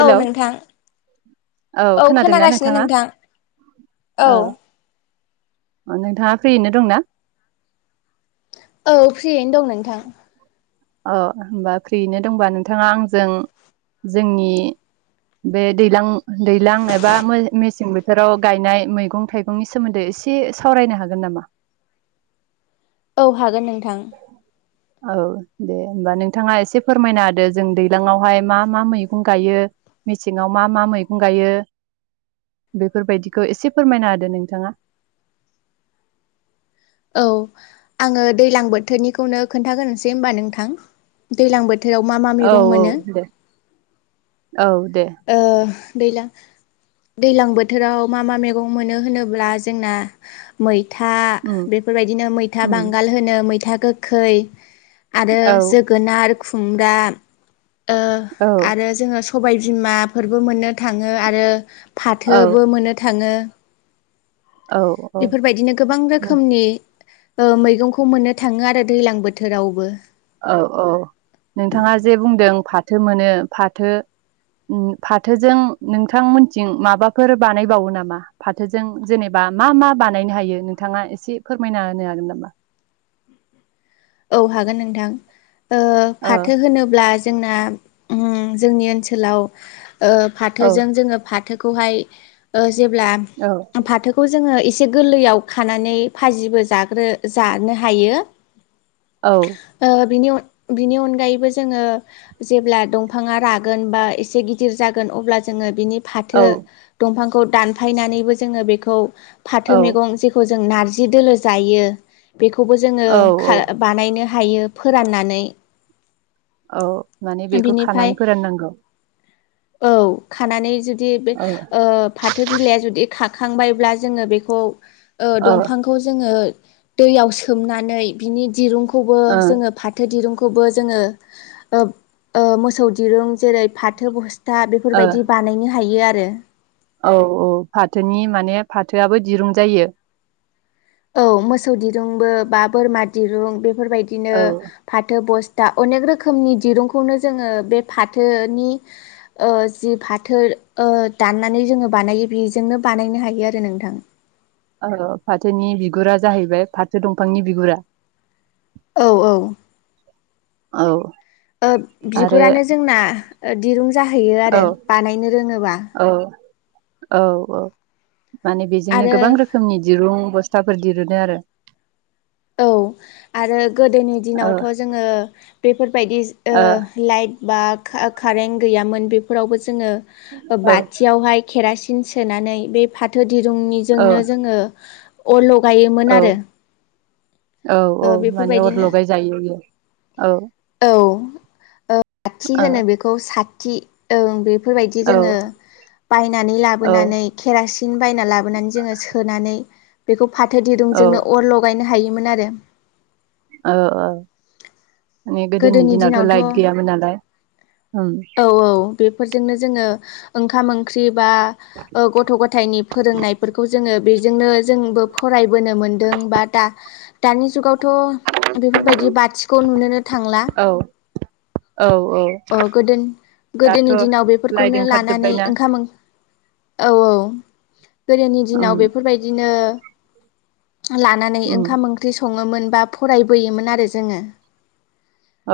औ नोंथां औ खोनादोंना खोनागासिनो नोंथाङा नोंथां औ। नोंथाङा फ्रियैनो दंना? औ फ्रियै दं नोंथां। अ होमबा फ्रियैनो दंबा नोंथाङा आंजों जोंनि बे दैलां दैज्लां एबा मेसें बोथोराव गायनाय मैगं थाइगंनि सोमोन्दै एसे सावरायनो हागोन नामा? औ हागोन नोंथां। औ दे होमबा नोंथाङा एसे फोरमायना होदो जों दैलाङावहाय मा मा मैगं गायो मेसेङाव मा मा मैगं गायो बेफोरबायदिखौ एसे फोरमायना होदो नोंथाङा औ आङो दैलां बोथोरनिखौनो खोन्थागोरसै होनबा नोंथां दैलां बोथो औ औ दे औ दे। ओ दैलां दैज्लां बोथोराव मा मा मैगं मोनो होनोब्ला जोंना मै था उम बेफोर बायदिनो मैथा उम बांगाल होनो मैथा गोखै आरो औ जोगोनार खुंमब्रा ओ औ आरो जोङो सबायजों -बिमाफोरबो मोननो थाङो आरो। औ फाथोबो मोननो थाङो, औ बेफोर बायदिनो गोबां औ रोखोमनि ओ मैगंखौ मोन थाङो आरो दैज्लां बोथोरावबो। औ औ नोंथाङा जे बुंदों फाथो मोनो फाथो फाथोजों नोंथां मोनथिं माबाफोर बानायबावो नामा फाथोजों जेनेबा मा मा बानायनो हायो नोंथाङा एसे फोरमायना होनो हागोन नामा? औ हागोन नोंथां। ओ औ फाथो होनोब्ला जोंना ओम जोंनि ओनसोलाव ओ औ फाथोजों जोङो फाथोखौहाय जेब्ला औ फाथोखौ जोङो एसे गोरलैयाव खानानै फाजिबो जाग्रो जानो हायो। औ ओ बिनि अन बिनि अनगायैबो जोङो जेब्ला दंफाङा रागोन बा एसे गिदिर जागोन अब्ला जोङो बिनि औ फाथो दंफांखौ दानफायनानैबो जोङो बेखौ फाथो औ मेगं जेखौ जों जों नारजि दोलो जायो बेखौबो जोङो औ औ खा- बानायनो हायो फोराननानै औ माने बेखौ बिनिफ्राय खानानै फोराननांगौ औ खानानै जोब- औ [unintelligible] ओ फाथो बिलाइया जुदि खा- -खांबायब्ला जोङो बेखौ ओ औ दंफांखौ जोङो दैयाव सोमनानै बिनि दिरुं- -खौबो ओ जोङो फाथो दिरुंखौ -खौबो जोङो ओ मोसौ दिरुं जेरै फाथो बस- -था ओ बेफोरबायदि बानायनो हायो आ - -रो औ औ फाथोनि माने फाथोआबो दिरुं जायो औ मोसौ दिरुंबो बा बोरमा दिरुं बे -फोरबायदिनो औ फाथो बस -था अनेक रोखोमनि दिरुंखौनो जोङो बे फाथोनि ओ जि फाथो दाननानै जोङो बानायो बेजोंनो बानायनो हायो आरो नोंथां औ फाथोनि बिगुरा जाहैबाय फाथो दंफांनि बिगुरा औ औ औ ओ आरो बिगुरानो जोंना दिरुं जाहैयो औ आरो बानायनो रोङोबा औ औ औ माने बेजोंनो आरो गोबां रोखोमनि दिरुं बस -थाफोर दिरुनो आरो औ आरो गोदोनि दिनावथ जोङो बेफोरबायदि ओ लाइट बा का कारेन्ट गैयामोन बेफोरावबो जों- -ङो ओ बाथियावहाय केरासिन- -न सोनानै बे फाथो औ दिरुंनिजोंनो जोंङो अर ल- औ -गायोमोन आरो औ औ ओ माने अर बेफोरबायदिनो लगाय जायो बेयो औ। औ साथि औ होनो बेखौ सा थि ओं बे बेफोर बायदि जोंङो बायनानै औ लाबोनानै केरासिन बायना लाबोनानै जोंङो सोनानै बेखौ फाथो औ दिरुंजोंनो अर लगायो। हायोमोन आरो। औ औ। माने गोदोनि दिनावथ' लाइट गैयामोन नालाय। उम। फोरजोंनो जोङो ओंखाम ओंख्रि बा गथ' गथायनि फोरोंनायफोरखौ जोङो। बेजोंनो जोंबो फराय बोनो मोनदों बा दा। दानि जुगाव। बेफोर बायदि बाथिखौ नुनो थांला। औ औ औ दाथ' गोदोनि दिनाव लाइट बेफोरखौनो लानानै ओंखारजोब्बायना ओंखाम औ औ। गोदोनि उम दिनाव बेफोर बायदिनो। लानानै उम ओंखाम ओंख्रि संङो। बा फरायबोयोन आरो जोङो।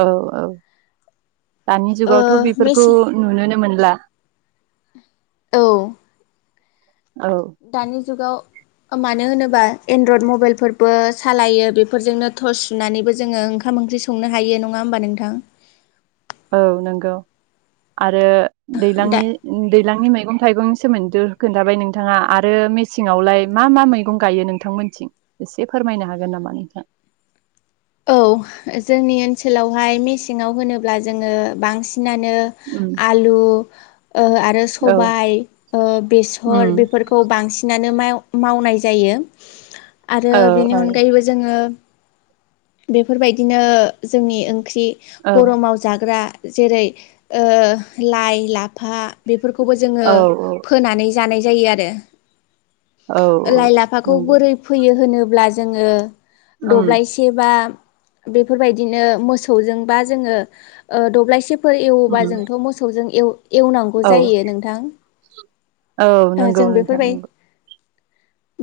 औ औ। दानि ओ जुगावथ' बेफोरखौ मेसे नुनोनो मोनला। औ औ दानि जुगाव। मानो होनोबा एनड्रयड मबाइलफोरबो सालायो बेफोरजोंनो टर्स सुनानैबो जोङो ओंखाम ओंख्रि संनो हायो नङा होमबा नोंथां। औ नंगौ आरो। दा दैलांनि दैज्लांनि मैगं थाइगंनि सोमोन्दै खोन्थाबाय नोंथाङा आरो मेसेंआवलाय मा मा मैगं गायो। नोंथांमोनथिं एसे फोरमायनो हागोन नामा नोंथां? औ जोंनि ओनसोलावहाय मेसेङाव होनोब्ला जोंङो बांसिन बांसिनानो आलु। ओ आरो औ सबाय, ओ बेसर बेफोरखौ बांसिनानो मा मावनाय जायो। औ आरो बेनि अनगायैबो जोङो। बेफोरबायदिनो जोंनि ओ ओंख्रि गरमाव जाग्रा जेरै ओ लाइ लाफा बे बेफोरखौबो जोङो औ फोनानै जानाय जायो आरो। औ लाइ लाफाखौ नंगौ बोरै फैयो होनोब अब्ला जोङो दब्लायसे बा बेफोरबायदिनो मोसौजोंबा जोङो ओ दब्लायसेब फोर एवोबा जोंथ' मोसौजों एव एवनांगौ औ जायो नोंथां। औ नंगौ जों नोंथां बेफोरबाय नंगौ।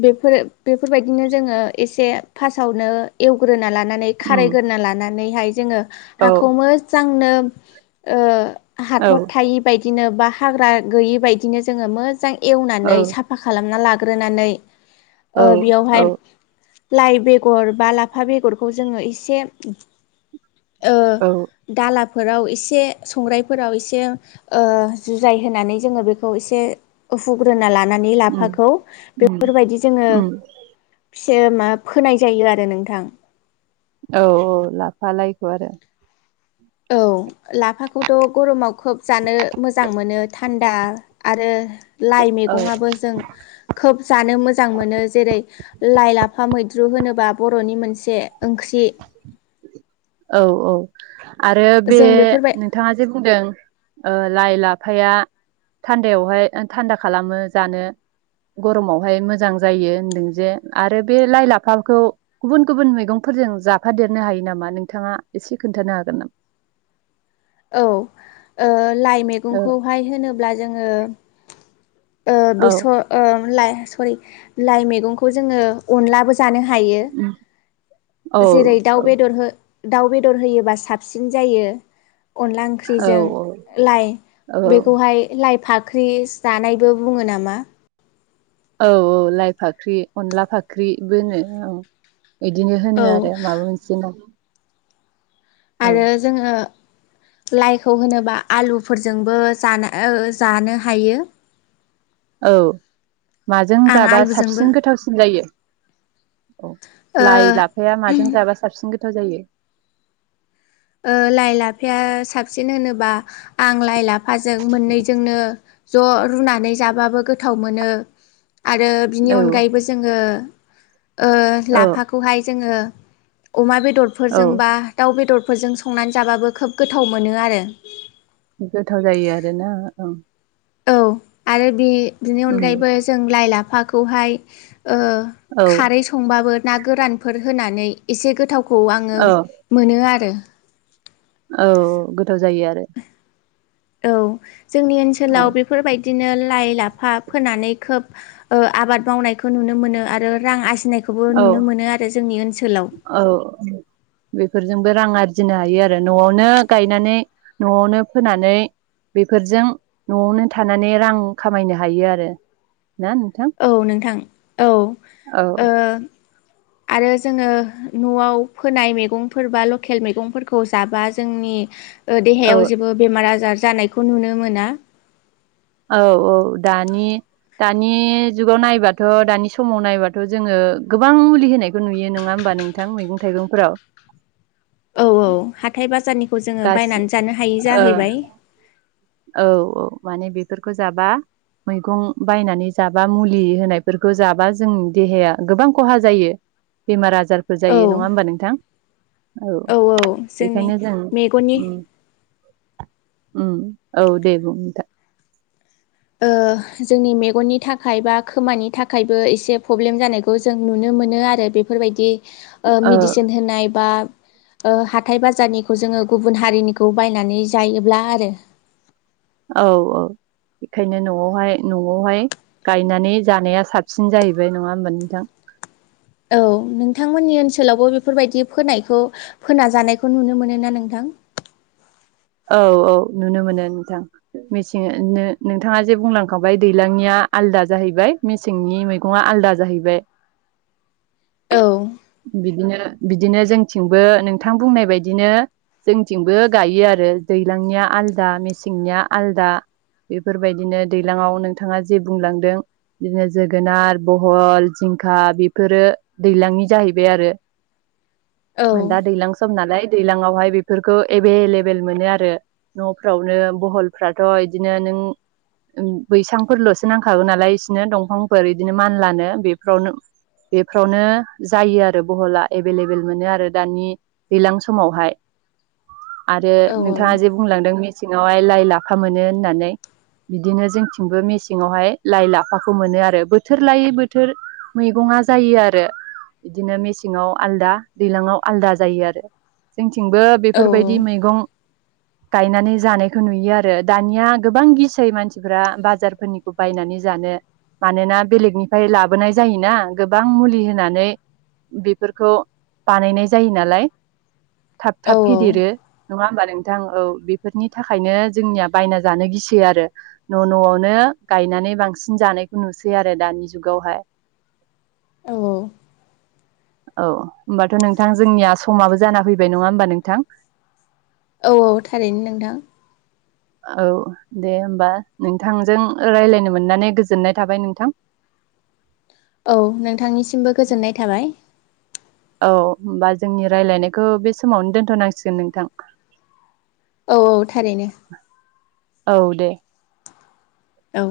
बेफोर बेफोरबायदिनो जोङो एसे फासआवनो एवग्रोना ला नानै खारायग्रोना लानानैहाय जोङो औ हाखौ मोजांनो ओ। औ हाथर थायि बायदि बिदिनो बा हाग्रा गैयि बायदिनो जोङो मोजांय औ एवनानै साफा खालामना ला ग्रोनानै ओ औ औ बेयावहाय लाइ बेगर बा ला लाफा बेगरखौ जोङो एसे ओ औ दालाब फोराव एसे संग्रायफोराव एसे ओ जुजाय होनानै जोङो बेखौ एसे उफुग्रोना लाना नै लाफाखौ बेफोरबायदि जोङो सेर मा फोनाय जायो आरो नोंथां। औ - औ लाफा लायखौ आरो। औ लाफाखौथ' गरमाव खोब जानो मोजां मोनो थान्दा आरो लाइ मैगंआबो जों खोब जानो मोज मोजां मोनो जेरै लाइ लाफा मैद्रु होनोबा बर'नि मोनसे ओंख्रि औ - औ। आरो बे जों बेफोरबाय नोंथाङा जे बुंदों लाइ लाफाया थान्दायावहाय थान्दा खालामो जानो गरमावहाय मोजां जायो होनदों जे आरो बे लाइ लाफाखौ गुबुन गुबुन मैगंफोरजों जाफादेरनो हायो नामा नों नोंथाङा एसे खोन्थानो हागोन नामा औ लाइ मैगंखौहाय होनोब अब्ला जोंङो ओ औ बेसर ओं लाय सरि लाइ मैगंखो जों अनलाबो जानो हायो जेरै दाउ बेदर हो दाउ बेदर होयोबा साबसिन जायो अनला औ ओंख्रिजों लाइ औ बेखौहाय लाइ फाखि अनफाख्रि जानाय जायो बो बुंङो नामा औ औ लाइ फाख्रि अनला फाख्रिबो औ बिदिनो औ होनो आरो माबा मोनसे ना औ आरो जोंङो लाइखौ होनोबा आलुफोरजोंबो ज जानो हायो औ माजों आं जाबा आलुजोंबो साबसिन गोथावसिन जायो औ ओ लाइ लाफाया माजों जाबा साबसिन गोथाव जायो ओ लाइ लाफाया साबसिन होनोबा आं लाइ लाफाजों मोननैजोंनो ज' रुनानै जाबाबो गोथाव मोनो आरो बिनि औ अनगायैबो जोङो ओ औ लाफाखौहाय जोंङो अमा बेदर औ बेदरफोरजोंबा दाउ बेदर फोरफोरजों संनानै जाबाबो खोब गोथाव मोनो आरो गोथाव जायो आरोना ओं औ आरो बे बिनि उम अनगायैबो जों लाइ लाफा खौहाय ओ औ खारै संबाबो ना गोरानफोर होनानै एसे गोथाव खौ आंङो औ मोनो आरो। औ गोथाव जायो आरो। औ। जोंनि औ ओनसोलाव बेफोरबायदि इदिनो लाइ -लाफा फोनानै खोब आबाद मावनायखौ नुनो मोनो आरो रां आर औ औ बेफोरजोंबो रां आर जिनो हायो आरो न'आवनो गायनानै न'आवनो फोनानै बेफोरजों न'आवनो थानानै रां खामायनो हायो आरो। ना नोंथां औ नोंथां औ। ओ औ आरो जोङो न'आव फोनाय मैगंफोर बा लकेल मैगंफोरखौ जाबा जोंनि औ देहायाव जेबो बेमार आजार जानायखौ नुनो मोना। औ औ दानि दानि जुगाव नायबाथ' दानि समाव नायबाथ' जोङो गोबां मुलि होनायखौ नुयो नङा होमबा नोंथां मैगं थाइगंफोराव। औ -औ हाथाय- बाजारनि खौ जोङो गासि बायनानै जानो हायै ओ जाहैबाय। औ -औ माने बेफोरखौ जाबा मैगं बायनानै जाबा मुलि होनायफोरखौ जाबा जों देहाया गोबां खहा जायो। बेमार आजारफोर औ जायो नङा होमबा नोंथां औ। औ जोंनि बेखायनो जों मेगननि ओं औ दे बुं नोथां। ओ जोंनि मेगननि थाखाय बा खोमानि थाखायबो एसे प्रब्लेम जानायखौ जों नुनो मोनो आरो बेफोरबायदि ओ औ मेडिसिन होनाय बा ओ हाथाय बाजारनिखौ जोङो गुबुन हारिनिखौ बायनानै जायोब्ला आरो। औ औ बेखायनो न'आवहाय न'आवहाय गायनानै जानाया साबसिन जाहैबाय नङा होमबा नोंथां? औ नोंथांमोननि ओनसोलावबो बेफोरबायदि फोनायखौ फोनाजानायखौ नुनो मोनो ना नोंथां? औ औ नुनो मोनो नोंथां मेसें नोंथाङा जे बुंलांखांबाय दैलांनिया आलदा जाहैबाय मेसेंनि मैगङा आलदा जाहैबाय। औ बिदिनो बिदिनो जोंथिंबो नोंथां बुंनाय बायदिनो जोंथिंबो गायो आरो। दैलांनिया आलदा मेसेंनिया आलदा बेफोरबायदिनो दैलाङाव नोंथाङा जे बुंलांदों बिदिनो जोगोनार बहल जिंखा बेफोरो दैलांनि जाहैबाय आरो। औ आ दा दैलां सम नालाय दैज्लां आवहाय बेफोरखौ एभे लेबेल मोनो आरो। न'फ्रावनो बहलफ्राथ' इदिनो नों बैसांफोरल'सो नांखागौ नालाय बिसिनो दंफांफोर इदिनो मानलानो बेफ्रावनो जायो आरो बहला एभेलेबेल मोनो आरो दानि दै्लां समावहाय आरो औ नोंथाङा जे बुंलांदों मेसे सेंआवहाय लाइ -लाफा मोनो होननानै इदिनो जोंथिंबो मेसेङावहाय लाइ- लाफाखौ मोनो आरो बोथोर लायै बोथोर मैगंआ जायो आरो इदिनो मेसेङाव आलदा दैलांआव आलदा जायो आरो जोंथि थिंबो औ बेफोरबायदि मैगं गायनानै जानायखौ नुयो आरो दानिया गोबां गिसै मानसिफ्रा बाजारफोरनिखौ बायनानै जानो मानोना बेलेगनिफ्राय लाबोनाय जायोना गोबां मुलि होनानै बेफोरखौ बानायनाय जायो नालाय। थाब- औ थाब फेदेरो। नङा होमबा? नोंथां औ बेफोरनि थाखायनो जोंनिया बायना जानो गिसै आरो न' न'आवनो गायनानै बांसिन जानायखौ नुसै आरो दानि जुगावहाय। औ औ। औ होमबाथ' नोंथां जोंनिया समाबो जाना फैबाय नङा होमबा नोंथां? औ औ थारैनो नोंथां। औ दे होमबा नोंथांजों रायलायनो मोननानै गोजोननाय थाबाय नोंथां। औ नोंथांनिसिमबो गोजोननाय थाबाय। औ होमबा जोंनि रायलायनायखौ बे समावनो दोनथ'नांसिगोन नोंथां। औ औ थारैनो। औ दे। औ।